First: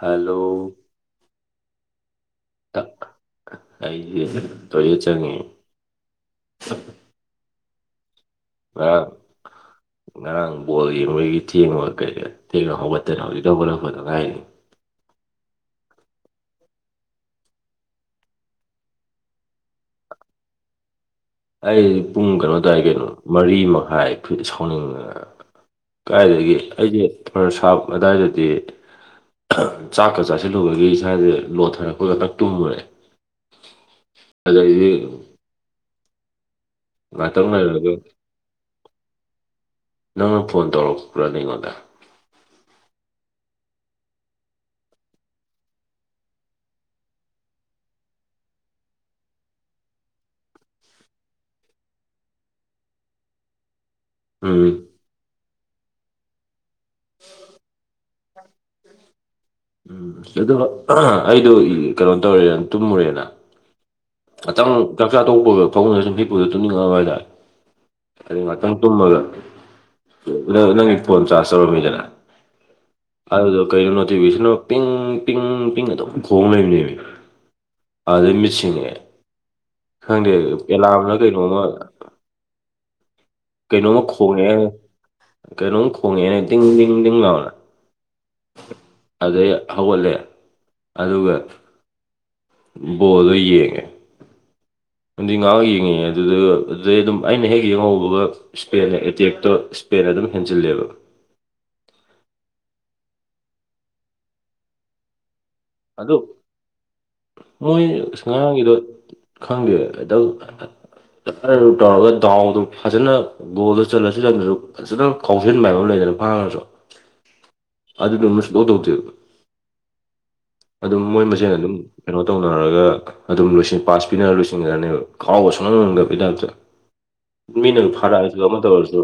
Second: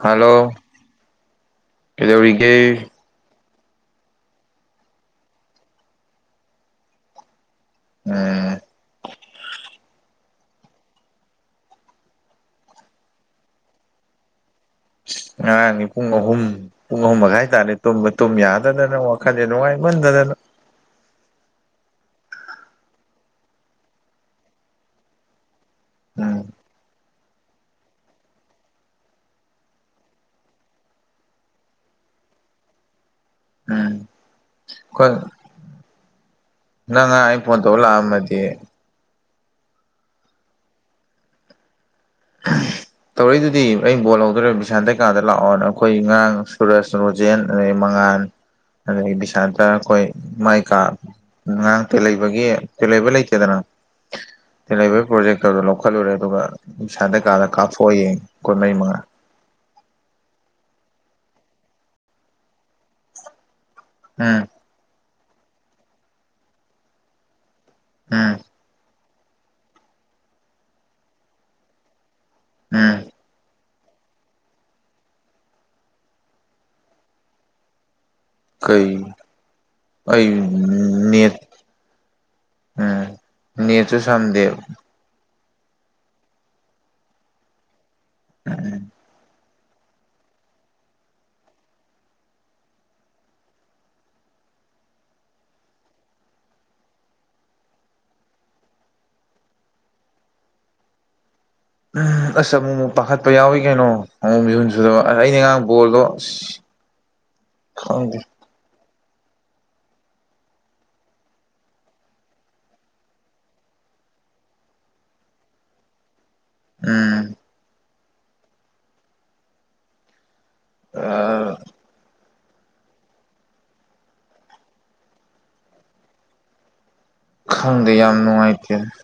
hello ꯀꯩꯗꯧꯔꯤꯒꯦ ꯑꯩ ꯑ ꯇ‌ꯣꯏꯂ‌ꯦꯠ ꯆꯪꯉꯤ ꯎꯝ ꯑꯥ ꯉꯔꯥꯡ ꯕꯣꯜꯒꯤ ꯃꯣꯏꯒꯤ ꯊꯦꯡꯉ ꯀꯩꯗ ꯊꯦꯡꯅ ꯍꯧꯒꯠꯇꯅ ꯍꯧꯖꯤꯛ ꯇꯈꯠꯅꯈꯗꯉꯥꯏꯔꯤꯅꯤ ꯉꯔꯥꯡꯅꯤ ꯄꯨꯡ ꯑꯍꯨꯝ ꯄꯨꯡ ꯑꯍꯨꯝ ꯃꯈ ꯍꯥꯏꯇꯥꯔꯦ ꯇꯨꯝ ꯌꯥꯗꯗꯅ ꯋꯥꯈꯜꯁꯦ ꯅꯨꯡꯉꯥꯏꯃꯟꯗꯗꯅ [inaudible] [unintelligible] ꯑꯩ ꯄꯨꯡ ꯀꯩꯅꯣ ꯑꯗꯨꯋꯥꯏ ꯀꯩꯅꯣ ꯃꯔꯤ ꯃꯈꯥꯏꯠ ꯁꯥꯎꯅꯤꯡꯉ ꯎꯝ ꯀꯥꯏꯗꯒꯤ ꯑꯩꯁꯦ ꯈꯔ ꯁꯥꯞ ꯑꯗꯨꯗꯥꯋꯥꯏꯗꯗꯤ ꯆꯥꯛꯀ ꯆꯥꯁꯤꯜꯂꯨꯕꯒꯤ ꯏꯁꯥꯁꯦ ꯂꯣꯟꯊꯔꯛꯄ ꯈꯛꯇꯪ ꯇꯨꯝꯉꯨꯔꯦ ꯎꯝ ꯑꯗꯗꯤ ꯅꯪ ꯉꯔꯥꯡ ꯑꯩ ꯐꯣꯟ ꯇꯧꯔ ꯂꯥꯛꯑꯝꯃꯗꯤ ꯅꯪꯅ ꯐꯣꯟ ꯇꯧꯔꯛꯄ꯭ꯔꯅꯦ ꯑꯩꯉꯣꯟꯗ ꯇꯧꯔꯛꯏꯗꯨꯗꯤ ꯑꯩ ꯕꯣꯜ ꯍꯧꯗꯣꯔꯦ ꯕꯤꯁꯥꯟꯇꯩ ꯀꯥꯗ ꯂꯥꯛꯑꯣꯅ ꯑꯈꯣꯏ ꯉꯔꯥꯡ ꯁꯨꯔꯁ ꯔꯣꯖꯦꯟ ꯑꯗꯩ ꯃꯉꯥ ꯑꯗꯒꯤ ꯕꯤꯁꯥꯟꯇ ꯑꯈꯣꯏ ꯃꯥꯏ ꯀꯥ ꯉꯥꯡꯔꯥꯡ ꯇꯦꯜꯍꯩꯕꯒꯤ ꯇꯦꯜꯍꯩꯕ ꯂꯩꯇꯦꯗꯅ ꯎꯝ ꯇꯦꯜꯍꯩꯕꯒꯤ ꯄ꯭ꯔꯣꯖꯦꯛꯇꯔꯗꯣ ꯂꯧꯈꯠꯂꯨꯔꯦ ꯑꯗꯨꯒ ꯕꯤꯁꯥꯟꯇ ꯀꯥꯗ ꯀꯥꯞꯊꯣꯛꯑ ꯌꯦꯡꯉꯦ ꯀꯣꯟꯅꯩ ꯃꯥ ꯎꯝ ꯑꯣ ꯑꯩꯗꯣ ꯀꯩꯅꯣ ꯇꯧꯔꯦꯅ ꯇꯨꯝꯃꯨꯔꯦꯅ ꯎꯝ ꯉꯥꯛꯇꯪ ꯆꯥꯛ ꯆꯥ ꯇꯣꯛꯄꯒ ꯐꯃꯨꯡꯗ ꯁꯨꯝ ꯍꯤꯞꯄꯗꯨ ꯇꯨꯝꯅꯤꯡꯉꯛꯑꯕ ꯍꯥꯏꯇꯥꯔꯦ ꯎꯝ ꯑꯗꯨ ꯉꯥꯛꯇꯪ ꯇꯨꯝꯃꯒ ꯅꯪꯒꯤ ꯐꯣꯟ ꯆꯥꯔꯖ ꯇꯧꯔꯝꯃꯤꯗꯅ ꯎꯝ ꯑꯗꯨꯗꯣ ꯀꯩꯅꯣ ꯅꯣꯇꯤꯐꯤꯀꯦꯁ ꯑꯃ ꯄꯤꯡ ꯄꯤꯡ ꯑꯗꯨꯝ ꯈꯣꯡ ꯂꯩꯕꯅꯦꯃꯤ ꯑꯗꯨꯗꯩ ꯃꯤꯠꯁꯤꯡꯉꯦ ꯀꯩ ꯑꯩ ꯈꯪꯗꯦ ꯑꯦꯂꯥꯝꯔ ꯅꯦꯠ ꯀꯩꯅꯣꯝꯃ ꯎꯝ ꯅꯦꯠꯁꯨ ꯀꯩꯅꯣꯝꯃ ꯁꯝꯗꯦ ꯈꯣꯡꯉꯛꯑꯦ ꯀꯩꯅꯣꯝ ꯈꯣꯡꯉꯛꯑꯣ ꯇꯤꯡ ꯇꯤꯡ ꯇꯤꯡ ꯂꯥꯎꯅ ꯎꯝ ꯑꯗꯩ ꯍꯧꯒꯠꯂꯦ ꯑꯗꯨꯒ ꯕꯣꯜꯗꯣ ꯌꯦꯡꯉꯦ ꯅꯨꯡꯗꯤꯟ ꯉꯥꯏꯍꯥꯛ ꯌꯦꯡꯉꯤꯉꯩꯗꯨꯗ ꯑꯗꯨꯗꯨꯒ ꯑꯗꯨꯗꯩ ꯑꯗꯨꯝ ꯑꯩꯅ ꯍꯦꯛ ꯌꯦꯡꯍꯧꯕꯒ ꯏꯁꯄꯦꯟꯅ ꯑꯦꯇꯦꯛꯇ ꯏꯁꯄꯦꯟ ꯑꯗꯨꯝ ꯍꯦꯟꯖꯤꯜꯂꯦꯕ ꯎꯝ ꯑꯁ ꯑꯃꯨꯛ ꯑꯃꯨꯛ ꯄꯥꯈꯠꯄ ꯌꯥꯎꯏꯤ ꯀꯩꯅꯣ ꯑꯃꯨꯛ ꯃꯤꯍꯨꯟ ꯁꯨꯗꯕ ꯑꯩꯗꯤ ꯉꯔꯥꯡ ꯕꯣꯜꯗꯣ ꯑꯗꯨ ꯑꯁ ꯃꯣꯏ ꯈꯪꯗꯦ ꯉꯥꯡꯉꯤꯗꯣ ꯈꯪꯗꯦ [unintelligible] ꯑꯗꯨꯗꯨ ꯇꯧꯔꯒ ꯗꯥꯎꯗꯨ ꯐꯖꯅ ꯒꯣꯜꯗ ꯆꯜꯂꯁꯨ ꯆꯟꯗꯁꯨ ꯐꯖꯅ ꯀꯥꯎꯁꯤꯟꯕ ꯍꯥꯏꯕ ꯑꯃ ꯂꯩꯗꯅ ꯎꯝ [unintelligible] ꯑꯗꯨꯗꯨꯃ ꯁꯨꯡꯇꯧ ꯇꯧꯗꯦꯕ ꯑꯗꯨꯝ ꯃꯣꯏ ꯃꯁꯦꯟ ꯑꯗꯨꯝ ꯀꯩꯅꯣ ꯇꯧꯅꯔꯒ ꯑꯗꯨꯝ ꯂꯣꯏ ꯄꯥꯁ ꯄꯤꯅꯔ ꯂꯣꯏꯁꯤꯟꯈ꯭ꯔꯅꯦꯕ ꯈꯥꯎꯕ ꯁꯨꯡꯉꯝ ꯉꯝꯗꯕ ꯍꯦꯛꯇ ꯃꯤꯅ ꯈꯪꯗꯦ ꯌꯥꯝ ꯐꯥꯔꯛꯑꯁꯨ ꯑꯃ ꯅꯨꯡꯉꯥꯏꯇꯦ ꯇꯧꯔꯁꯨ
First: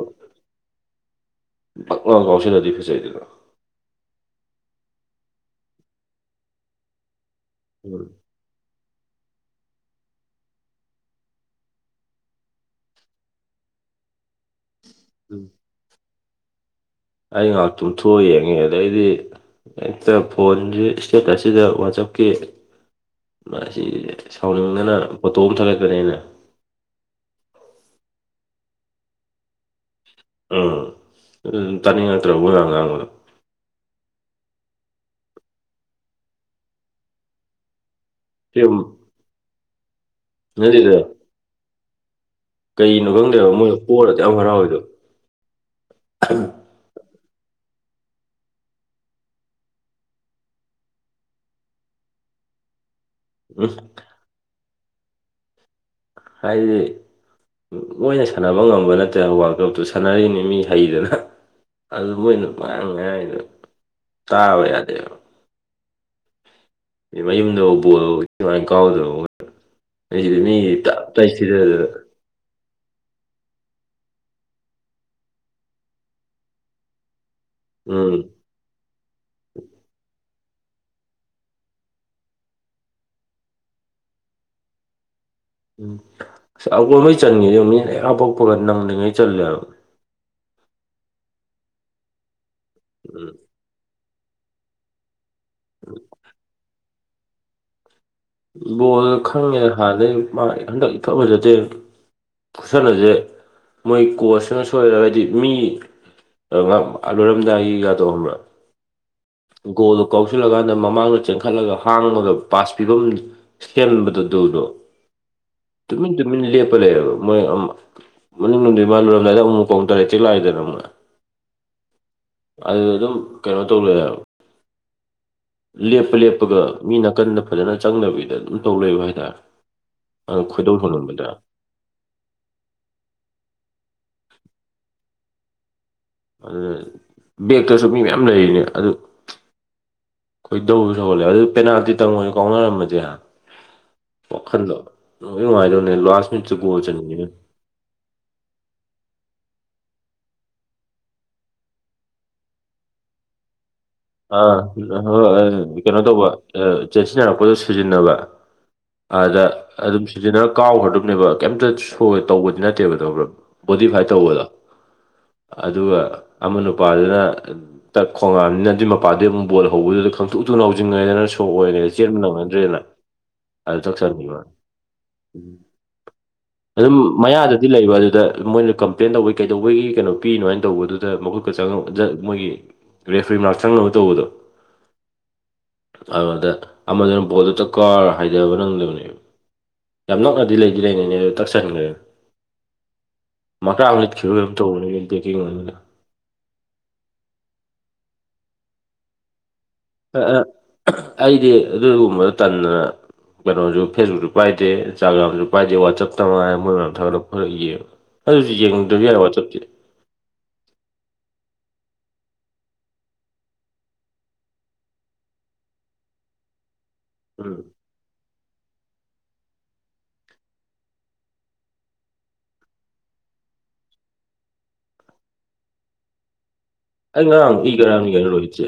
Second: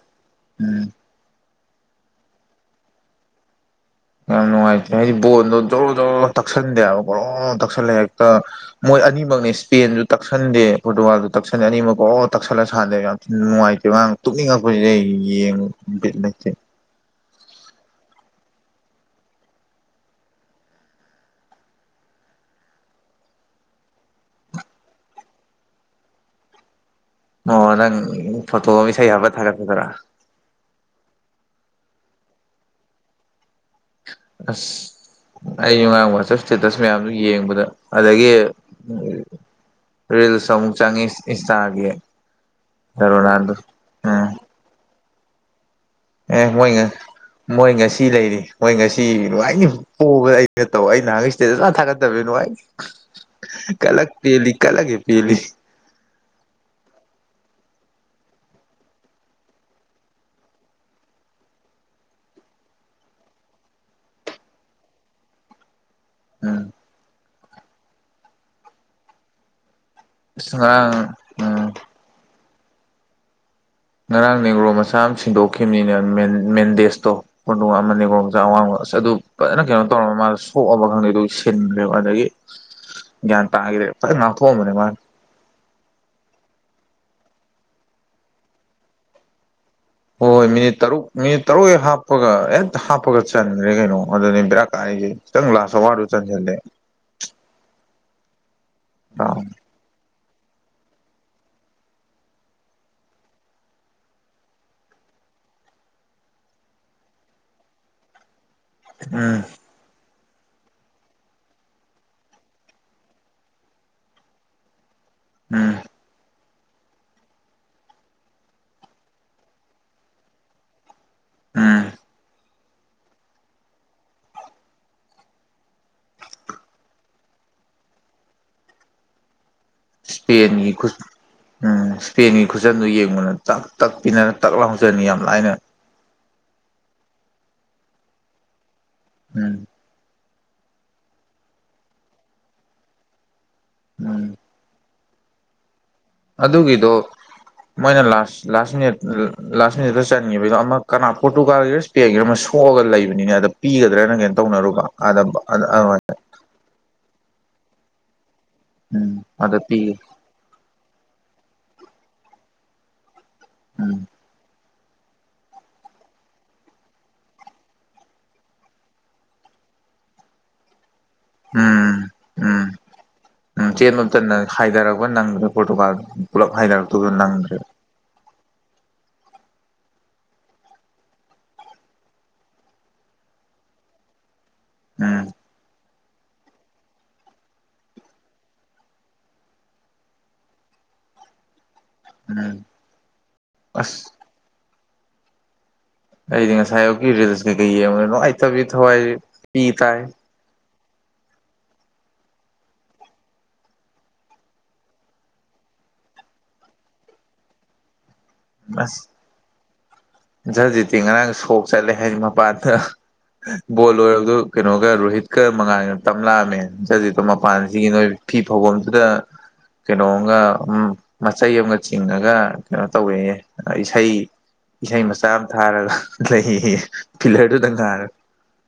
ꯎꯝ [unintelligible] ꯀꯥꯎꯁꯤꯜꯂꯗꯤ ꯐꯖꯩꯗꯅ ꯌꯥꯝ ꯅꯨꯡꯉꯥꯏꯇꯦ ꯍꯥꯏꯗꯤ ꯕꯣꯟꯗꯣ ꯖꯔꯣ ꯖꯔꯣ ꯇꯛꯁꯟꯗꯦ ꯍꯥꯏꯕ [unintelligible] ꯒ꯭ꯔꯣ ꯇꯛꯁꯤꯜꯂꯦ ꯍꯦꯛꯇ ꯃꯣꯏ ꯑꯅꯤꯃꯨꯛ ꯑꯗꯨꯃꯛꯅꯤ ꯁ꯭ꯄꯦꯟꯁꯨ ꯇꯛꯁꯟꯗꯦ ꯄꯣꯔꯇꯨꯒꯜꯁꯨ ꯇꯛꯁꯟꯗꯦ ꯑꯅꯤꯃꯛ ꯒ꯭ꯔꯣ ꯒ꯭ꯔꯣ ꯇꯛꯁꯜꯂ ꯁꯥꯟꯅꯗꯦ ꯌꯥꯝ ꯊꯤꯅ ꯅꯨꯡꯉꯥꯏꯇꯦ ꯉꯔꯥꯡ ꯇꯛꯅꯤꯡꯉꯛ [unintelligible] ꯌꯦꯡ ꯕꯤꯠ ꯂꯩꯇꯦ ꯑꯩ ꯉꯍꯥꯛ ꯇꯨꯝꯊꯣꯛꯒ ꯌꯦꯡꯉꯦ ꯑꯗꯩꯗꯤ ꯍꯦꯛꯇ ꯐꯣꯟꯁꯤ ꯏꯁꯇꯦꯇꯁꯁꯤꯗ ꯋꯥꯆꯞ ꯀꯤ ꯃꯥꯁꯤ ꯁꯥꯎꯅꯤꯡꯗꯅ ꯐꯣꯇꯣ ꯑꯃ ꯊꯥꯒꯠꯄꯅꯦ ꯑꯩꯅ ꯑꯣ ꯅꯪ ꯐꯣꯇꯣ ꯏꯁꯩ ꯍꯥꯞꯄ ꯊꯥꯒꯠ ꯄꯗꯨꯔꯥ ꯎꯝ ꯑꯗꯨ ꯑꯗꯨꯝ ꯇꯥꯅꯤꯡꯉꯛꯇ꯭ꯔꯕ ꯃꯣꯏ ꯃꯌꯥꯝ ꯉꯥꯡꯕꯗꯣ ꯑꯁ ꯑꯩ ꯉꯔꯥꯡ ꯋꯥꯆꯞ ꯏꯁꯇꯦꯇꯁ ꯃꯌꯥꯝꯗꯨ ꯌꯦꯡꯕꯗ ꯑꯗꯒꯤ ꯁꯤ ꯔꯤꯜꯁ ꯑꯃꯨꯛ ꯅꯠꯇꯦꯗ ꯆꯪꯉꯤ ꯏꯟꯁꯇꯥꯒꯤ ꯀꯩꯅꯣ ꯈꯪꯗꯦꯕ ꯔꯣꯅꯥꯜꯗꯣ ꯃꯣꯏꯗꯣ ꯄꯣꯔ ꯑꯗꯨꯌꯥꯝ ꯍꯔꯥꯎꯋꯤꯗꯣ ꯑꯣ ꯃꯣꯏꯉ ꯃꯣꯏ ꯉꯁꯤ ꯂꯩꯔꯤ ꯃꯣꯏ ꯉꯁꯤ ꯅꯨꯡꯉꯥꯏꯅꯤ ꯄꯣꯕ ꯑꯩꯅ ꯇꯧ ꯑꯩ ꯅꯍꯥꯟꯒꯩ ꯏꯁꯇꯦꯇꯁ ꯁꯨꯡꯊꯦ ꯊꯥꯒꯠꯇꯕꯅꯤ ꯎꯝ ꯀꯂꯛ ꯄꯦꯜꯂꯤ ꯀꯂꯛ ꯍꯦꯛ ꯄꯦꯜꯂꯤ ꯍꯥꯏꯗꯤ ꯃꯣꯏꯅ ꯁꯥꯟꯅꯕ ꯉꯝꯕ ꯅꯠꯇꯦ ꯋꯥꯔꯜ ꯀꯞꯇꯨ ꯁꯥꯟꯅꯔꯤꯅꯤ ꯃꯤ ꯍꯩꯗꯅ ꯑꯗꯨ ꯃꯣꯏꯅ ꯑꯃꯥꯏꯅ ꯉꯥꯡꯉꯤꯗꯨ ꯇꯥꯕ ꯌꯥꯗꯦ ꯍꯥꯏꯕ ꯎꯝ ꯃꯌꯨꯝꯗꯕꯧ ꯕꯣꯜ ꯏꯟꯊꯤ ꯅꯨꯡꯉꯥꯏ ꯀꯥꯎꯗꯕ ꯃꯣꯏꯅ ꯑꯩꯩꯁꯤꯗ ꯑꯁ ꯃꯤ ꯉꯔꯥꯡ ꯇꯞꯇꯥꯏ ꯎꯝ ꯁꯤꯗꯗꯅ ꯉꯔꯥꯡ ꯅꯉ꯭ꯔꯣ ꯃꯆꯥ ꯑꯃ ꯁꯤꯟꯗꯣꯛꯈꯤꯕꯅꯤꯅꯦ ꯃꯦꯟꯗꯦꯁꯇꯣ ꯍꯣꯗꯣꯡ ꯎꯝ ꯑꯃꯀꯣꯡꯖꯆꯥ ꯑꯋꯥꯡꯕꯁ ꯑꯗꯨ ꯐꯖꯅ ꯀꯩꯅꯣ ꯇꯧꯔꯃ ꯃꯥ ꯊꯣꯛꯑꯕ ꯈꯪꯗꯦ ꯑꯗꯨ ꯁꯤꯟꯈ꯭ꯔꯦꯕ ꯑꯗꯒꯤ ꯒ꯭ꯌꯥꯟ ꯇꯥꯈꯤꯗ꯭ꯔꯦ ꯐꯖꯅ ꯉꯥꯛꯊꯣꯛꯑꯝꯕꯅꯦ ꯃꯥꯅ ꯎꯝ ꯑꯩꯈꯣꯏꯍꯩ ꯆꯟꯈꯤꯗ ꯃꯤꯅ ꯍꯥꯐꯛꯄꯔ ꯅꯪꯂꯤꯉꯩ ꯆꯜꯂꯦ ꯍꯥꯏꯕ ꯍꯣꯏ ꯍꯣꯏ ꯃꯤꯅꯤꯠ ꯇꯔꯨꯛ ꯃꯤꯅꯤꯠ ꯇꯔꯨꯛ ꯍ ꯍꯥꯞꯄꯒ ꯍꯦꯛꯇ ꯍꯥꯞꯄꯒ ꯎꯝ ꯆꯟꯈ꯭ꯔꯦ ꯀꯩꯅꯣ ꯑꯗꯨꯅꯤ ꯕꯔꯥꯛ ꯀꯥꯔꯤꯁꯦ ꯈꯤꯇꯪ ꯂꯥꯛꯁꯨ ꯋꯥꯗꯨ ꯆꯟꯁꯤꯜꯂꯦ ꯕꯣꯜꯗ ꯎꯝ ꯈꯪꯉꯦ ꯍꯥꯟꯅꯩ ꯃꯥ ꯍꯟꯗꯛ ꯏꯐ ꯑꯣꯏꯖꯗꯦ ꯈꯨꯠꯁꯅꯁꯦ ꯃꯣꯏ ꯀꯣꯆꯅ ꯁꯣꯏꯔ ꯍꯥꯏꯗꯤ ꯃꯤ ꯑ ꯉ ꯂꯣꯏꯔꯝꯗꯥꯏꯒꯤꯒ ꯇꯧꯍꯕ꯭ꯔꯥ ꯒꯣꯜꯗꯨ ꯀꯥꯎꯁꯤꯜꯂꯀꯥꯟꯗ ꯃꯃꯥꯡꯗ ꯆꯦꯟꯈꯠꯂꯒ ꯍꯥꯡꯃꯒ ꯄꯥꯁ ꯄꯤꯐꯝ ꯕꯗꯧꯗꯣ ꯎꯝ ꯇꯨꯃꯤꯟ ꯇꯨꯃꯤꯟ ꯂꯦꯞ ꯂꯩꯑꯦꯕ ꯃꯣꯏ ꯃꯅꯤꯡ ꯅꯨꯡ ꯃꯥ ꯂꯣꯏꯨꯔꯝꯗꯥꯏꯗ ꯑꯃꯨꯛ ꯄꯥꯎꯨꯡ ꯇꯔꯦꯠ ꯆꯤ ꯂꯥꯛꯑꯏꯗꯅ ꯑꯃꯨꯛꯥꯏ ꯎꯝ ꯑꯗꯨꯗ ꯑꯗꯨꯝ ꯀꯩꯅꯣ ꯇꯧꯔꯦꯕ ꯂꯦꯞꯄ ꯂꯦꯞꯄꯒ ꯃꯤ ꯅꯥꯀꯟꯗ ꯐꯖꯅ ꯆꯪꯗꯕꯤꯗ ꯑꯗꯨꯝ ꯇꯧ ꯂꯩꯕ ꯍꯥꯏꯇꯥꯔꯦ ꯑ ꯏꯁꯄꯦꯟꯒꯤ ꯈꯣꯏꯗꯧ ꯈꯨ ꯊꯣꯅꯕꯗꯦ ꯎꯝ ꯏꯁꯄꯦꯟꯒꯤ ꯈꯨꯆꯟꯗꯨꯣ ꯌꯦꯡꯕꯅ ꯇꯥꯛ ꯇꯛ ꯄꯤꯅꯅ ꯇꯥꯛ ꯂꯥꯎꯖꯅꯤ ꯌꯥꯝ ꯂꯥꯏꯅ ꯑꯗꯨꯅ ꯕꯦꯛꯇꯁꯨ ꯃꯤ ꯃꯌꯥꯝ ꯂꯩꯔꯤꯅꯦ ꯑꯗꯨ ꯎꯝ ꯑꯩꯈꯣꯏꯗꯧ ꯁꯧꯍꯜꯂꯦ ꯑꯗꯨ ꯄꯦꯅꯥꯜꯇꯤ ꯇꯪꯉꯁꯨ ꯀꯥꯎꯅꯔꯝꯃꯁꯦ ꯎꯝ ꯄꯈꯟꯗꯣꯥꯏ ꯑꯗꯨꯒꯤꯗꯣ ꯃꯣꯏꯅ ꯂꯥꯁ ꯂꯥꯁ ꯃꯤꯅꯤꯠ ꯂꯥꯁ ꯁꯤꯗ ꯆꯟꯈꯤꯕꯒꯤꯗꯣ ꯑꯃ ꯀꯅꯥ ꯄꯣꯔꯇꯨꯒꯥꯜꯒꯤꯔ ꯏꯁꯄꯦꯟꯒꯤꯔꯥ ꯑꯃ ꯁꯣꯛꯑꯒ ꯂꯩꯕꯅꯤꯅ ꯑꯗ ꯄꯤꯒꯗ꯭ꯔꯅ ꯀꯩꯅꯣ ꯑ ꯍ ꯇꯧꯅꯔꯨꯕ ꯑꯗ ꯑꯗ ꯀꯩꯅꯣ ꯑꯗꯨꯃꯥꯏꯅ ꯇꯧꯕ ꯎꯝ ꯑꯗ ꯄꯤ ꯕ ꯀ ꯅꯦꯕ ꯀꯩꯝꯇ ꯇꯧꯕꯗꯤ ꯅꯠꯇꯦꯕ꯭ꯔ ꯎꯝ ꯕꯣꯗꯤꯐꯥꯏꯠ ꯇꯧꯕꯗ ꯑꯗꯨꯒ ꯑꯃ ꯅꯨꯄꯥꯗꯨꯅ ꯈꯣꯡꯉꯥꯝꯅꯤꯅ ꯑꯗꯨꯃꯛ ꯃꯄꯥꯗꯤ ꯑꯃꯨꯛ ꯕꯜ ꯍꯧꯕꯗꯨꯗ ꯈꯪꯇ ꯎꯇꯨꯡ ꯂꯥꯎꯖꯤꯡꯉꯗꯅ ꯁꯣꯛ ꯎꯝ ꯑꯣꯏꯔꯤꯉꯩꯗ ꯆꯦꯟꯕ ꯎꯝ ꯅꯪꯅꯗ꯭ꯔꯦꯅ ꯎꯝ ꯑꯗꯨ ꯆꯦꯟꯕ ꯃꯇꯝꯗ ꯆꯠꯁꯟꯕꯤꯕ ꯍꯥꯏꯊꯔꯛꯄ ꯅꯪꯗ꯭ꯔꯦ ꯎꯝ ꯄꯣꯔꯇꯨꯒꯥꯜ ꯄꯨꯂꯞ ꯑꯗꯨꯝ ꯍꯥꯏꯊꯔꯛꯇꯕꯗꯣ ꯅꯪꯗ꯭ꯔꯦ ꯃꯌꯥꯗꯗꯤ ꯂꯩꯕ ꯑꯗꯨꯗ ꯃꯣꯏꯅ ꯀꯝꯄ꯭ꯂꯦꯟ ꯇꯧꯕꯩ ꯀꯩꯗꯧꯕꯒꯤ ꯀꯩꯅꯣ ꯄꯤꯔꯤꯅꯣ ꯍꯥꯏꯅ ꯇꯧꯕꯗꯨꯗ ꯃꯈꯨꯠꯀ ꯆꯪꯉ ꯃꯣꯏꯒꯤ ꯔꯦꯐ꯭ꯔꯤ ꯃꯔ ꯆꯪꯅꯕ ꯇꯧꯕꯗꯣ ꯎꯝ ꯑꯗꯨꯗ ꯑꯃꯗꯨꯅ ꯄꯣꯠꯇꯗ ꯀꯥꯔ ꯍꯥꯏꯊꯕ ꯅꯪꯗꯕꯅꯦꯕ ꯌꯥꯝ ꯅꯣꯛꯅꯗꯤ ꯂꯩꯗꯤ ꯂꯩꯅꯤꯅꯦ ꯑꯗꯨ ꯇꯛꯁꯟꯈ꯭ꯔꯦ ꯎꯝ ꯃꯀ ꯑꯁ ꯑ ꯈꯦ ꯊꯅ ꯑꯩꯗꯤ ꯉꯁꯥꯏꯌꯨꯀꯤ ꯔꯤꯜꯁ ꯀꯩꯀꯩ ꯌꯦꯡꯉꯒ ꯅꯨꯡꯉꯥꯏꯇꯕꯗꯤ ꯊꯋꯥꯏ ꯄꯤ ꯇꯥꯏ ꯑꯩꯗꯤ ꯑꯗꯨꯒꯨꯝꯕꯗ ꯇꯟꯗꯅ ꯀꯩꯅꯣꯁꯨ ꯐꯦꯁꯕꯨꯛꯁꯨ ꯄꯥꯏꯗꯦ ꯏꯟꯁꯇꯥꯒ꯭ꯔꯥꯝꯁꯨ ꯄꯥꯏꯗꯦ ꯋꯥꯆꯞꯇ ꯃꯉꯥꯏ ꯃꯣꯏ ꯃꯌꯥꯝ ꯊꯥꯒꯠ ꯐꯂ ꯌꯦꯡꯕ ꯑꯗꯨꯗꯤ ꯌꯦꯡꯗꯣꯏ ꯌꯥꯏ ꯋꯥꯆꯞꯇꯨꯗꯤ ꯖꯖꯤꯇꯤ ꯉꯔꯥꯡ ꯁꯣꯛ ꯆꯠꯂꯦ ꯍꯥꯏꯗꯤ ꯃꯄꯥꯗ ꯕꯣꯜ ꯑꯣꯏꯔꯔꯕꯗꯨ ꯀꯩꯅꯣꯒ ꯔꯣꯍꯤꯠꯀ ꯃꯉꯥꯟ ꯇꯝꯂꯛꯑꯝꯃꯦ ꯖꯤꯗ ꯎꯝ ꯃꯄꯥꯟꯁꯤꯒꯤ ꯅꯣꯏ ꯐꯤ ꯐꯧꯐꯝꯁꯤꯗ ꯀꯩꯅꯣꯝꯒ ꯎ ꯃꯆꯩ ꯑꯃꯒ ꯆꯤꯡꯉꯒ ꯀꯩꯅꯣ ꯇꯧꯋꯦꯌꯦ ꯏꯁꯩ ꯏꯁꯩ ꯃꯆꯥ ꯑꯃ ꯊꯥꯔꯒ ꯂꯩ ꯑꯩ ꯉꯔꯥꯡ ꯏꯤ ꯀꯅꯥꯅꯤ ꯀꯩꯅ ꯂꯣ ꯏꯁꯦ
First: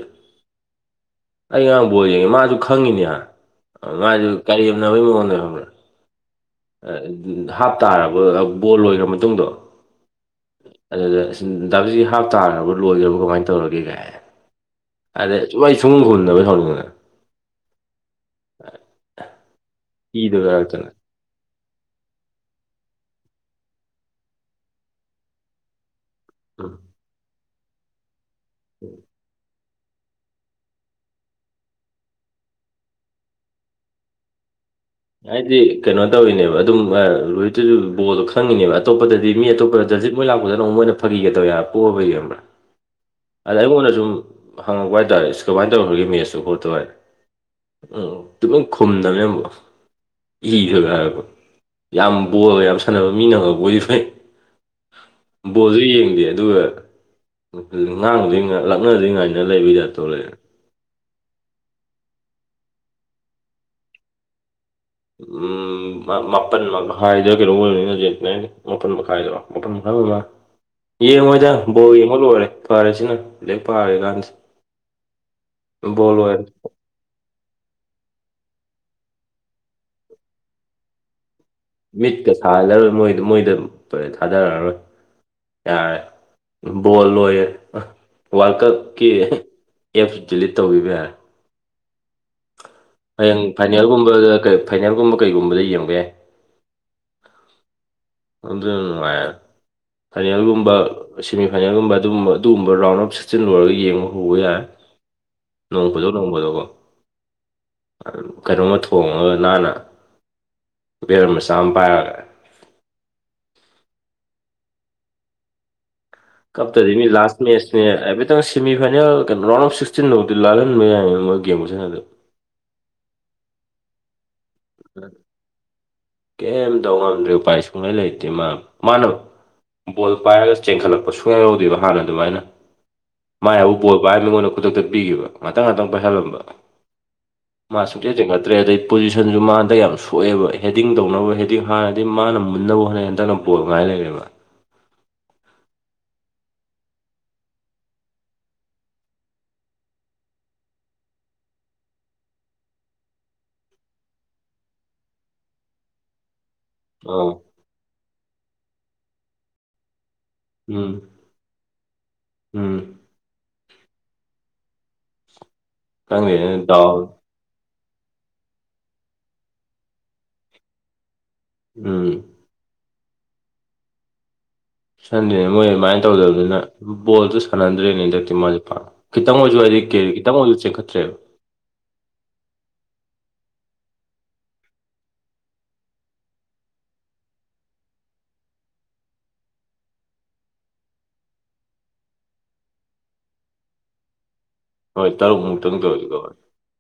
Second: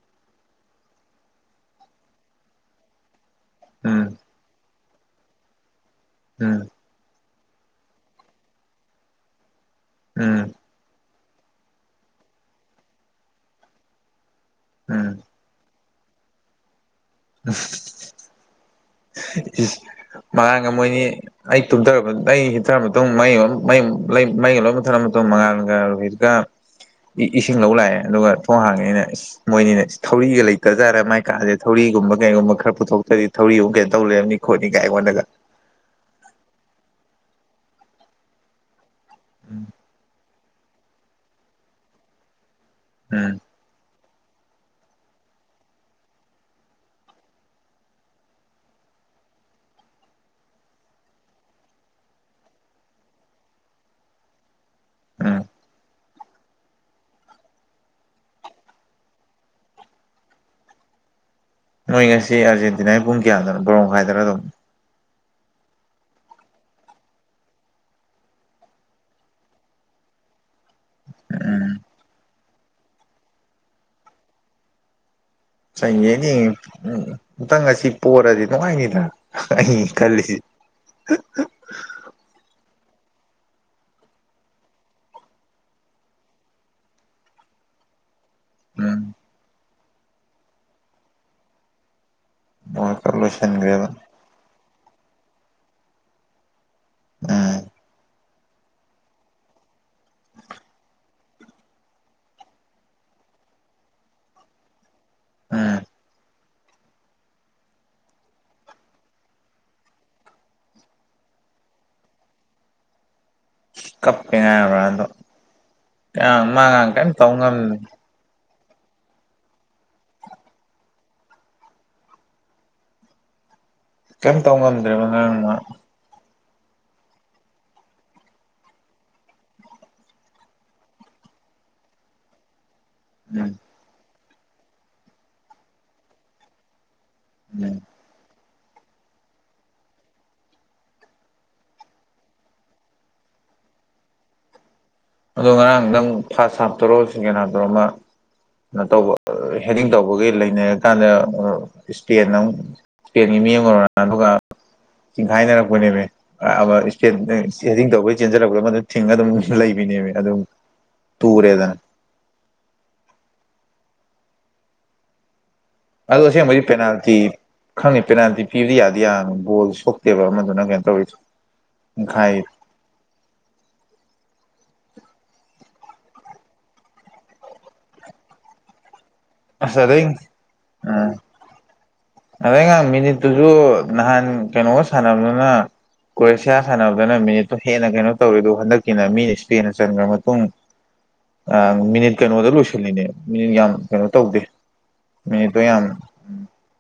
ꯑꯩ ꯉꯔꯥꯡꯕꯣ ꯌꯦꯡꯉꯦ ꯃꯥꯁꯨ ꯈꯪꯉꯤꯅꯦꯍ ꯎꯝ ꯃꯥꯁꯨ ꯀꯔꯤ ꯌꯥꯝꯅꯕꯒꯤ ꯃꯉꯣꯟꯗ ꯈꯪꯕ꯭ꯔꯥ ꯎꯝ ꯍꯥꯞꯇꯥꯥꯔꯕ ꯕꯣꯜ ꯂꯣꯏꯈ꯭ꯔ ꯃꯇꯨꯡꯗꯣ ꯎꯝ ꯑꯗꯨꯗ ꯞꯁꯤ ꯍꯥꯞ ꯇꯥꯈ꯭ꯔꯕ ꯂꯣꯏꯈ꯭ꯔꯕ ꯀꯃꯥꯏꯅ ꯇꯧꯔꯒꯦ ꯀꯥꯏ ꯎꯝ ꯑꯗꯩ ꯁꯨꯡ ꯁꯨꯡ ꯍꯨꯟꯅꯅꯕꯕ ꯍꯧꯧꯅꯤꯡꯉꯅ ꯎ ꯏꯗꯣ ꯃꯥꯡ ꯀꯥꯔꯛꯇꯅ ꯃꯣꯏꯅꯤ ꯑꯩ ꯇꯨꯝꯊꯔꯕ ꯑꯩ ꯍꯤꯊꯔꯕ ꯃꯇꯨꯡ ꯃꯩ ꯂꯩ ꯃꯩ ꯂꯣꯏ ꯊꯔ ꯃꯇꯨꯡ ꯃꯉꯥꯜꯒ ꯔꯨꯍꯤꯔꯀ ꯎꯝ ꯏꯁꯤꯡ ꯂꯧ ꯂꯥꯛꯑꯦ ꯑꯗꯨꯒ ꯊꯣꯡ ꯍꯥꯡꯉꯦ ꯑꯅ ꯃꯣꯏꯅꯤꯅ ꯊꯧꯔꯤꯒ ꯂꯩꯇꯖꯥꯔꯦ ꯃꯥꯏ ꯀꯥꯥꯁꯦ ꯊꯧꯔꯤꯒꯨꯝꯕ ꯀꯩꯒꯨꯝꯕ ꯈꯔ ꯄꯨꯊꯣꯛꯇꯗꯤ ꯊꯧꯔꯤꯒꯨꯝ ꯀꯩꯅ ꯇꯧ ꯂꯩꯔꯝꯅꯤ ꯈꯣꯠꯂꯤ ꯍꯥꯏꯗꯤ ꯀꯩꯅꯣ ꯇꯧꯋꯅꯦꯕ ꯑꯗꯨꯝ ꯂꯨꯍꯤꯠꯇꯨꯁꯨ ꯕꯣꯜꯗꯣ ꯈꯪꯉꯤꯅꯦꯕ ꯑꯇꯣꯞꯄꯗꯗꯤ ꯃꯤ ꯑꯇꯣꯞꯄꯗ ꯖꯖꯤꯠ ꯃꯣꯏ ꯂꯥꯛꯄꯗ ꯅꯨꯛ ꯃꯣꯏꯅ ꯐꯥꯈꯤꯒꯗꯧꯔ ꯄꯣꯛꯑꯕ ꯌꯦꯡꯕ꯭ꯔꯥ ꯎꯝ ꯑꯗ ꯑꯩꯉꯣꯟꯗ ꯁꯨꯝ ꯍꯪꯉꯛꯄ ꯍꯥꯏꯇꯥꯔꯦ ꯀꯃꯥꯏꯅ ꯇꯧꯈꯒꯦ ꯃꯦꯠꯁꯁꯨ ꯍꯣꯠꯇꯦ ꯎꯝ ꯑꯗꯨꯂꯪ ꯈꯨꯝꯗꯕꯅꯦ ꯑꯃꯨꯀꯣ ꯏꯈꯒ ꯍꯥꯏꯔꯔꯕ ꯌꯥꯝ ꯕꯣꯂꯒ ꯌꯥꯝ ꯁꯥꯟꯅꯕ ꯃꯤꯅꯉꯕ ꯑꯣꯏꯗꯤ ꯐꯩ ꯎꯝ ꯕꯣꯜꯖꯨ ꯌꯦꯡꯗꯦ ꯑꯗꯨꯒ ꯉꯥꯡꯗ꯭ꯔꯤ ꯂꯛꯅꯗ꯭ꯔꯤꯉꯥꯏꯅ ꯂꯩꯕꯗ ꯇꯣ ꯂꯩꯛꯦ [inaudible] [unintelligible] ꯅꯣꯏ ꯉꯁꯤ ꯑꯥꯔꯖꯦꯟꯇꯤꯅꯥꯒꯤ ꯄꯨꯡ ꯀꯌꯥꯗꯅꯣ ꯕꯣꯔꯣꯡ ꯍꯥꯏꯗꯅ ꯑꯗꯨꯝ ꯎ ꯃꯥꯄꯜ ꯃꯈꯥꯏꯗ ꯀꯩꯅꯣ ꯑꯣꯏꯕꯅꯤꯅ ꯍꯧꯖꯤꯅꯦ ꯃꯥꯄꯜ ꯃꯈꯥꯏꯗꯣ ꯃꯥꯄꯜ ꯃꯈꯥꯏ ꯃꯥ [inaudible] [unintelligible] ꯌꯦꯡꯉꯣꯏꯗ ꯎꯝ ꯕꯣ ꯌꯦꯡꯕ ꯂꯣꯏꯔꯦ ꯐꯔꯦꯁꯤꯅꯦꯛ ꯐꯥꯔꯦ ꯀꯥꯟꯁꯤ ꯆꯪꯉꯦꯅꯦ ꯎꯇꯪ ꯉꯁꯤ ꯄꯔꯗꯤ ꯅꯨꯡꯉꯥꯏꯅꯤꯗ ꯑꯩ ꯈꯜꯂꯤꯁꯤ ꯃꯤꯠꯀ ꯁꯥꯍꯜꯂꯔꯣꯏ ꯃꯣꯏꯗ ꯃꯣꯏꯗ ꯑꯗꯨꯝ ꯇꯣꯏꯂꯦꯠ ꯊꯥꯗꯔꯛꯑꯔꯣꯏ ꯌꯥꯔꯦ ꯕꯣꯜ ꯂꯣꯏꯒ꯭ꯔꯦ ꯋꯥꯔꯜ ꯎꯝ ꯀꯞꯀꯤ ꯑꯦꯞꯁ ꯗꯤꯂꯤꯠ ꯇꯧꯕꯤꯕ ꯌꯥꯔꯦ ꯋꯥꯔꯜ ꯀꯞ ꯍꯌꯦꯡ ꯂꯣꯏꯁꯤꯟꯈ꯭ꯔꯦꯕ ꯐꯥꯏꯅꯦꯜꯒꯨꯝꯕꯗ ꯐꯥꯏꯅꯦꯜꯒꯨꯝꯕ ꯀꯩꯒꯨꯝꯕꯗ ꯌꯦꯡꯒ ꯌꯥꯦ ꯎꯝ ꯑꯗꯨꯅ ꯅꯨꯡꯉꯥꯌꯦꯕ ꯐꯥꯏꯅꯦꯜꯒꯨꯝꯕ ꯁꯦꯃꯤꯐꯥꯏꯅꯦꯜꯒꯨꯝꯕ ꯑꯗꯨꯒꯨꯝꯕ ꯑꯗꯨꯒꯨꯝꯕ ꯔꯥꯎꯟ ꯑꯞ ꯁꯤꯛꯇꯤꯟ ꯂꯣꯏꯔꯒ ꯌꯦꯡꯕ ꯍꯧꯕ ꯌꯥꯏ ꯎꯝ ꯅꯣꯡ ꯐꯖꯣ ꯅꯣꯡ ꯐꯗꯣ ꯀꯣ ꯀꯩꯅꯣꯝꯃ ꯊꯣꯡꯉꯒ ꯅꯥꯅ ꯔꯃꯦꯁ ꯑꯃ ꯄꯥꯏꯔꯒꯦ ꯀꯞ ꯉꯔꯗꯣ ꯀꯞ ꯇꯔꯤ ꯂꯥꯁ ꯃꯦꯁꯅꯦ ꯁꯦꯃꯤꯐꯥꯏꯅꯦꯜ ꯀꯩꯅꯣ ꯔꯥꯎꯟ ꯑꯣꯐ ꯁꯤꯛꯁꯇꯤꯟꯐꯥꯎꯗꯤ ꯂꯥꯜꯍꯟꯕ ꯌꯥꯏ ꯃꯣꯏ ꯒꯦꯝꯒꯁꯅꯗꯣ ꯀꯩꯝꯇꯧ ꯉꯝꯗ꯭ꯔꯦꯕ ꯅꯔꯥꯡꯅ ꯀꯩꯝꯇꯧ ꯉꯝꯗ꯭ꯔꯦ ꯎꯄꯥꯏ ꯁꯨꯡꯂꯩ ꯂꯩꯇꯦ ꯃꯥ ꯃꯥꯅꯣ ꯕꯣꯜ ꯄꯥꯏꯔꯒ ꯆꯦꯟꯈꯠꯂꯛꯄ ꯁꯨꯡꯌꯥ ꯌꯥꯎꯗꯦꯕ ꯍꯥꯟꯅ ꯑꯗꯨꯃꯥꯏꯅ ꯎꯝ ꯃꯥꯏ ꯍꯥꯏꯕꯨ ꯄꯣꯄ ꯍꯥꯏꯅ ꯃꯤꯉꯣꯟꯗ ꯈꯨꯗꯛꯇ ꯄꯤꯈꯤꯕ ꯉꯇꯪ ꯉꯇꯪ ꯄꯥꯏꯁꯜꯂꯝꯕ ꯎꯝ ꯃꯥ ꯁꯨꯡꯆꯦ ꯊꯉꯠꯇ꯭ꯔꯦ ꯑꯗꯩ ꯄꯣꯖꯤꯁꯟꯁꯨ ꯃꯥꯗ ꯌꯥꯝ ꯁꯣꯛꯑꯦꯕ ꯍ ꯍꯦꯗꯤꯡ ꯇꯧꯅꯕ ꯍꯦꯗꯤꯡ ꯍꯥꯟꯅꯗꯤ ꯃꯥꯅ ꯃꯨꯟꯅꯕ ꯍꯣꯠꯅꯩ ꯍꯟꯗꯛꯅ ꯄꯣꯠꯉꯥꯏ ꯂꯩꯔꯦꯕ ꯑꯗꯣ ꯉꯔꯥꯡ ꯅꯪ ꯐꯥꯔꯁ ꯍꯥꯞꯇꯧꯔꯣ ꯁꯦꯀꯦꯟ ꯍꯥꯞꯇꯧꯔꯣ ꯑꯃ ꯇꯧꯕ ꯍꯦꯗꯤꯡ ꯇꯧꯕꯒꯤ ꯂꯩꯅꯔꯀꯥꯟꯗ ꯏꯁꯄꯦꯟ ꯑꯃ ꯏꯁꯄꯦꯟꯒꯤ ꯃꯤ ꯑꯣꯏ ꯑꯗꯨꯒ ꯆꯤꯡꯈꯥꯏꯅꯔꯛꯄꯅꯦꯅꯦ ꯑꯥ ꯏꯁꯗꯤꯡ ꯇꯧꯕꯒꯤ ꯆꯦꯟꯖꯜꯂꯛꯄ꯭ꯔꯥ ꯃꯗꯨ ꯊꯤꯡꯉꯒ ꯑꯗꯨꯝ ꯂꯩꯕꯅꯦꯕ ꯑꯗꯨ ꯑꯗꯨ ꯎꯝ ꯇꯨꯔꯦꯗꯅ ꯎꯝ ꯑꯗꯁ ꯃ ꯈꯪꯗꯦꯅꯦ ꯗꯥꯎ ꯄꯦꯅꯥꯜꯇꯤ ꯈꯪꯉꯤ ꯄꯦꯅꯥꯜꯇꯤ ꯄꯤꯕꯗꯤ ꯌꯥꯗꯤ ꯌꯥ ꯒꯣꯜ ꯁꯣꯛꯇꯦꯕ ꯑꯃꯗꯨꯅ ꯀꯩꯅꯣ ꯇꯧꯔꯤ ꯑꯝ ꯁꯥꯟꯗ꯭ꯔꯤꯅꯦ ꯃꯣꯏ ꯑꯗꯨꯃꯥꯏꯅ ꯇꯧꯗꯕꯅꯤꯅ ꯕꯣꯜꯗꯨ ꯁꯥꯟꯅꯟꯗ꯭ꯔꯦꯅꯦ ꯍꯟꯗꯛꯇꯤ ꯃꯥꯁꯦ ꯄꯥꯝ ꯈꯤꯇꯪ ꯑꯣꯏꯁꯨ ꯍꯥꯏꯗꯤ ꯑꯁ ꯀꯦ ꯑꯗꯩ ꯈꯤꯇꯪ ꯑꯣꯏꯁꯨ ꯎꯝ ꯆꯤꯡꯈꯠꯇ꯭ꯔꯦꯕ ꯑꯗꯨꯁꯨ ꯅꯍꯥꯟ ꯀꯩꯅꯣꯒ ꯁꯥꯟꯅꯕꯅꯤꯅ ꯀ꯭ꯔꯣꯑꯁꯤꯌꯥ ꯁꯥꯟꯅꯕꯗꯅ ꯃꯤꯅꯤꯠꯇꯨ ꯍꯦꯟꯅ ꯀꯩꯅꯣ ꯇꯧꯋꯤ ꯑꯗꯨ ꯍꯟꯗꯛꯀꯤꯅ ꯃꯤꯅ ꯏꯁꯄꯦꯗ ꯆꯟꯈ꯭ꯔ ꯃꯇꯨꯡ ꯑ ꯃꯤꯅꯤꯠ ꯀꯩꯅꯣꯗ ꯂꯣꯏꯁꯤꯜꯂꯤꯅꯦ ꯃꯤꯅꯤꯠ ꯌꯥꯝ ꯀꯩꯅꯣ ꯇꯧꯗꯦ ꯍꯣꯏ ꯃꯤꯅꯤꯠ ꯂꯣ ꯌꯥꯝ ꯇꯔꯨꯛꯃꯨꯛꯇꯪꯗ ꯑꯣꯏꯔꯁꯨ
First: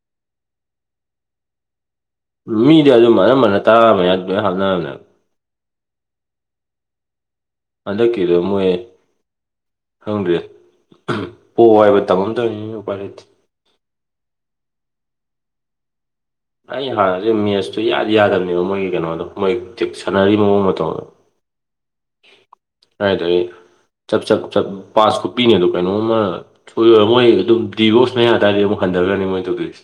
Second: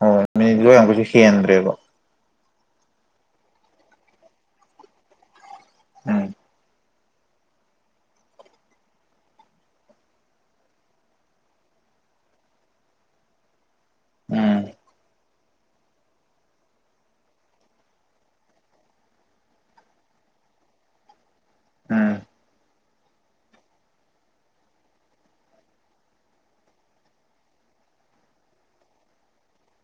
ꯍꯣꯏ ꯃꯤꯅꯤꯠ ꯂꯣ ꯌꯥꯝꯈꯩꯁꯨ ꯍꯦꯟꯗ꯭ꯔꯦꯕꯣ ꯃꯤꯗꯤ ꯑꯗꯨꯝ ꯑꯅꯝꯕꯅ ꯇꯔꯥ ꯑꯃ ꯌꯥ ꯂꯣꯏꯅ ꯍꯥꯞꯅꯔꯝꯅꯦ ꯎꯝ ꯑꯗ ꯀꯗꯝꯌꯦꯟ ꯍꯪꯗ꯭ꯔꯦ ꯄꯣ ꯍꯥꯏꯏꯕ ꯇꯝꯝ ꯇꯧꯅꯤꯄꯥꯥꯏ ꯂꯩꯇꯦ ꯎꯝ ꯑꯩ ꯍꯥꯟꯅꯁꯦ ꯃꯦꯠꯁꯇꯨ ꯌꯥꯗꯤ ꯌꯥꯗꯕꯅꯦꯕ ꯃꯣꯏꯒꯤ ꯀꯩꯅꯣꯗꯣ ꯃꯣꯏ ꯆꯤ ꯁꯥꯟꯅꯔꯤ ꯃꯑꯣꯡ ꯃꯇꯧꯗꯣ ꯎꯝ ꯍꯥꯏꯗ ꯆꯞ ꯆꯞ ꯆ ꯄꯥꯁ ꯈꯨꯄꯤꯅꯦ ꯑꯗꯣ ꯀꯩꯅꯣꯝꯃ ꯁꯣꯏꯔ ꯃꯣꯏ ꯑꯗꯨꯝ ꯗꯤꯚꯣꯔꯁꯅꯦ ꯍꯥꯏ ꯇꯥꯔꯗꯤ ꯑꯃꯛ ꯍꯟꯗꯔꯒꯅꯤ ꯃꯣꯏ ꯇꯧꯂꯁꯦ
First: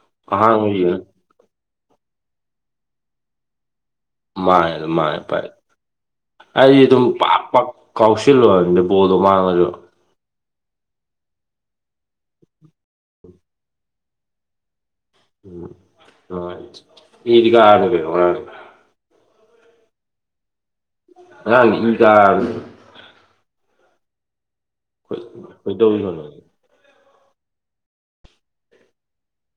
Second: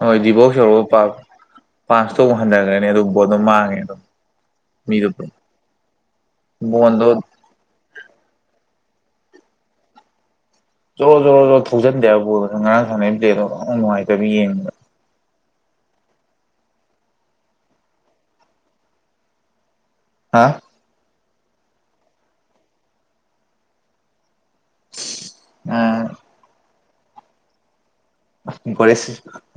ꯍꯣꯏ ꯗꯤꯕꯣꯛꯁ ꯌꯧꯔꯒ ꯄꯁꯇ ꯑꯃꯨꯛ ꯍꯟꯊꯔꯛꯅꯤ ꯑꯗꯨ ꯕꯣꯠ ꯑꯗꯨꯝ ꯃꯥꯡꯉꯦ ꯑꯗꯨꯝ ꯃꯥ ꯑꯗꯨ ꯃꯥ ꯃꯤꯗꯨ ꯐꯥꯏ ꯑꯩꯗꯤ ꯑꯗꯨꯝ ꯕꯣꯟꯗꯣ ꯄꯥꯛ ꯄꯥꯛ ꯀꯥꯎꯁꯤꯜꯂ ꯑꯣꯏꯗ ꯄꯗ ꯃꯥꯅꯅꯔꯣ ꯖꯣ ꯖꯣ ꯖꯣ ꯊꯣꯛꯖꯟꯗꯦꯕꯣ ꯅ ꯉꯔꯥꯡ ꯁꯥꯟꯅꯩꯔꯤꯕꯦꯗꯣ ꯅꯨꯡꯉꯥꯏꯇꯕ ꯌꯦꯡꯉꯗ ꯎꯝ ꯑ ꯏꯗꯤ ꯀꯥꯅ ꯀ ꯍꯥ ꯑ ꯏꯗ ꯑꯩꯣꯏꯗꯣꯕꯤ ꯎꯝ ꯍꯅ ꯕꯔꯤꯦꯁ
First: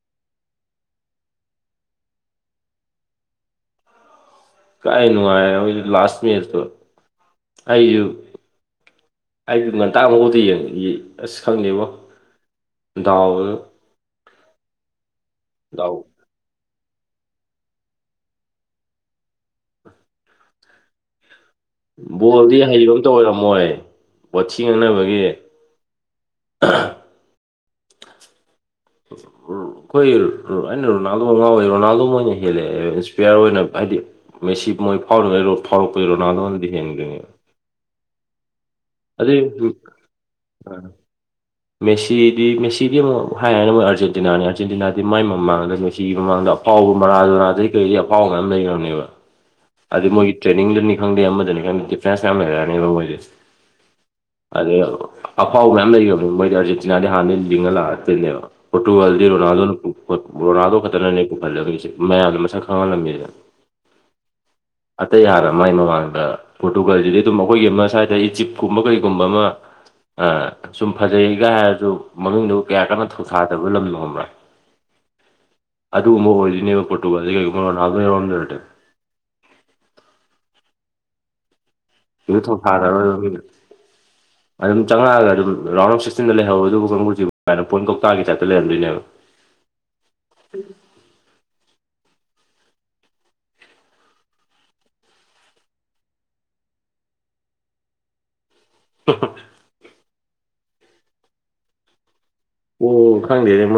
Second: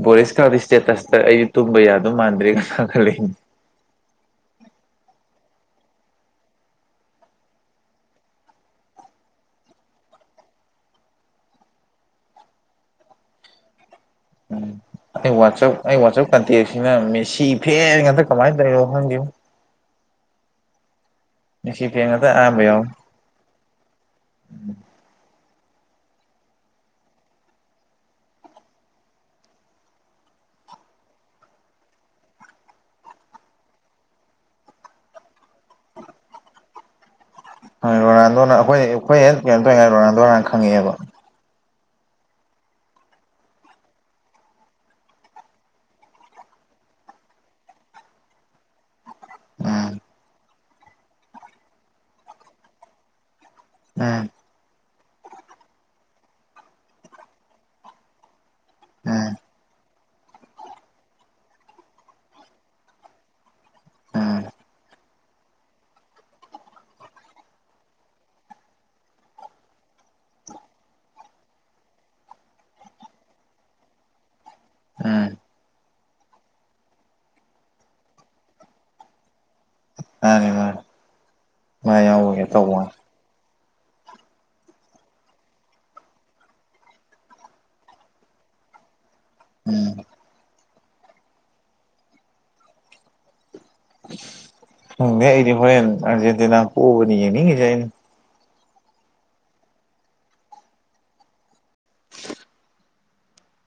ꯕꯣꯔꯤꯦꯁꯀꯗꯤ ꯏꯁꯇꯦꯇꯁꯇ ꯑꯩꯁꯨ ꯇꯨꯝꯕ ꯌꯥꯗ ꯃꯥꯟꯗ꯭ꯔꯦ ꯀꯅ ꯈꯜꯂꯤ ꯍ ꯀꯥꯏꯅꯅꯨꯡꯉꯥꯏ ꯂꯥꯁ ꯃꯔꯁꯨ ꯑꯨ ꯑꯩꯗꯤ ꯉꯟꯇꯥꯡ ꯑꯃꯒꯧꯗꯤ ꯌꯦꯡ ꯑꯁ ꯈꯪꯗꯕꯣ ꯗꯎ ꯎ ꯋꯥꯆ ꯑꯩ ꯋꯥꯆꯞ ꯀꯥꯟꯇꯤ ꯁꯤꯅ ꯃꯦꯁꯤ ꯐꯦ ꯉꯇ ꯀꯃꯥꯏꯅ ꯇꯧꯔꯤꯔꯣ ꯈꯪꯗꯦꯨ ꯐꯦꯟ ꯉꯥꯛꯇ ꯕꯣꯜꯗꯤ ꯑꯌꯥꯝꯕ ꯌꯥꯎꯋꯤ ꯍꯩꯕ ꯑꯃꯝꯇ ꯑꯣꯏꯔꯝꯃꯣꯏ ꯕꯣꯠꯊ ꯉꯛꯅꯕꯒꯤ [inaudible] ꯑꯩꯈꯣꯏ ꯑꯩꯅ ꯔꯣꯅꯥꯜꯗꯣ ꯉꯥꯎꯋꯦ ꯔꯣꯅꯥꯜꯗꯣ ꯑꯣꯏꯅ ꯍꯦꯜꯂꯛꯑꯦ ꯏꯟꯁꯄꯤꯌꯥꯔ ꯑꯣꯏꯅ ꯍꯥꯏꯗꯤ ꯃꯦꯁꯤ ꯃꯣꯏ ꯐꯥꯎꯔꯤꯉꯩ ꯐꯥꯎꯔꯛꯄꯒꯤ ꯔꯣꯅꯥꯜꯗꯣꯅꯗꯤ ꯍꯦꯟꯗ꯭ꯣꯏꯅꯦꯕ ꯍꯣꯏ ꯔꯣꯅꯥꯜꯗꯣꯅ ꯑꯩꯈꯣꯏ ꯑꯩꯈꯣꯏ ꯍ ꯀꯩꯅꯣꯝ ꯇꯧꯔꯤꯉ ꯔꯣꯅꯥꯜꯗꯣꯅ ꯈꯪꯉꯛꯑꯦꯕ ꯃꯦꯁꯤꯗꯤ ꯃꯦꯁꯤꯗꯤ ꯑꯃꯨꯛ ꯍꯥꯏꯔꯅ ꯑꯃꯣꯏ ꯑꯥꯔꯖꯦꯟꯇꯤꯅꯥꯅꯤ ꯑꯥꯔꯖꯦꯟꯇꯤꯅꯥꯗꯤ ꯃꯥꯏ ꯃꯃꯥꯡꯗ ꯃꯦꯁꯤꯒꯤ ꯃꯃꯗ ꯑꯐꯥꯎꯕ ꯃꯔꯥꯖꯣꯔꯥꯗꯩ ꯀꯩꯗꯤ ꯑꯐꯥꯎꯕꯒ ꯂꯩꯈ꯭ꯔꯕꯅꯦꯕ ꯎꯝ ꯑꯗꯨ ꯃꯣꯏꯒꯤ ꯇ꯭ꯔꯦꯅꯤꯡꯗꯅꯤ ꯈꯪꯗꯦ ꯑꯃꯗꯅꯤ ꯈꯪꯗꯦ ꯗꯤꯐ꯭ꯔꯦꯟꯁ ꯌꯥꯝꯌꯥꯝ ꯂꯩꯔꯛꯑꯅꯦꯕ ꯃꯣꯏꯁꯦ ꯎꯝ ꯑꯗ ꯑꯐꯥꯎ ꯃꯌꯥꯝ ꯂꯩꯕꯅꯤ ꯃꯣꯏꯗꯤ ꯑꯥꯔꯖꯦꯟꯇꯤꯅꯥꯗꯤ ꯍꯥꯟꯅ ꯂꯤꯡꯉ ꯂꯥꯛꯑꯛꯇꯣꯏꯅꯦꯕ ꯐꯣ ꯇꯨ ꯎꯝ ꯋꯥꯜꯗꯤꯔꯣ ꯅꯜꯣꯟꯅ ꯇ ꯑꯩꯈꯣꯏ ꯕꯣꯔꯥꯗꯣ ꯈꯛꯇꯅꯅꯦ ꯄꯨꯈꯠꯂꯒꯒꯤꯁꯦ ꯃꯌꯥꯝꯗ ꯃꯁꯛ ꯈꯪꯍꯜꯂꯝꯃꯤꯗꯅ ꯑꯝ ꯑꯇꯩ ꯍꯥꯟꯅ ꯃꯥꯏ ꯃꯃꯥꯡꯗ ꯄꯣꯔꯇꯨꯒꯥꯜꯁꯤꯗꯤ ꯑꯗꯨꯝ ꯑꯩꯈꯣꯏꯒꯤ ꯑꯃ ꯁ꯭ꯋꯥꯏꯗ ꯏꯖꯤꯞꯀꯨꯝꯕ ꯀꯩꯒꯨꯝꯕ ꯑꯃ ꯑ ꯁꯨꯝ ꯐꯖꯩꯒꯥꯏ ꯍꯥꯏꯔꯁꯨ ꯃꯗꯨ ꯀꯌꯥ ꯀꯟꯅ ꯊꯧꯁꯥꯗꯕ ꯂꯝꯗꯣꯕ꯭ꯔꯥ ꯎꯝ ꯑꯗꯨꯒꯨꯝꯕ ꯑꯣꯏꯗꯣꯏꯅꯦꯕ ꯄꯣꯇꯨꯒꯜꯁꯦ ꯀꯩꯒꯨꯝꯕ ꯔꯣꯅꯥ ꯑꯗꯨ ꯌꯧꯔꯝꯗꯔꯦ ꯃꯅꯦ ꯃꯥꯅꯦ ꯏ ꯊꯣꯡ ꯐꯥꯗꯔꯣꯏ [inaudible] ꯑꯗꯨꯝ ꯆꯪꯉꯛꯑꯒ ꯑꯗꯨꯝ ꯔꯥꯎꯟ ꯑꯣꯐ ꯁꯤꯛꯁꯇꯤꯟꯗ ꯂꯩꯍꯧꯋꯦ ꯑꯗꯨꯒ ꯀꯥꯡꯕꯨꯖꯤꯅ ꯄꯣꯏꯟ ꯀꯧꯇꯥꯒꯤ ꯇꯥꯏꯞꯇ ꯂꯩꯔꯝꯗꯣꯏꯅꯦꯕ ꯎꯝ ꯈꯪꯗꯦ ꯑꯩꯗꯤ ꯍꯣꯔꯦꯟ ꯑꯔꯖꯦꯟꯇꯤꯅꯥ ꯄꯣꯕꯥꯅꯤ ꯌꯦꯡꯅꯤꯡꯢꯁꯤ [inaudible] ꯑꯣ ꯈꯪꯗꯦ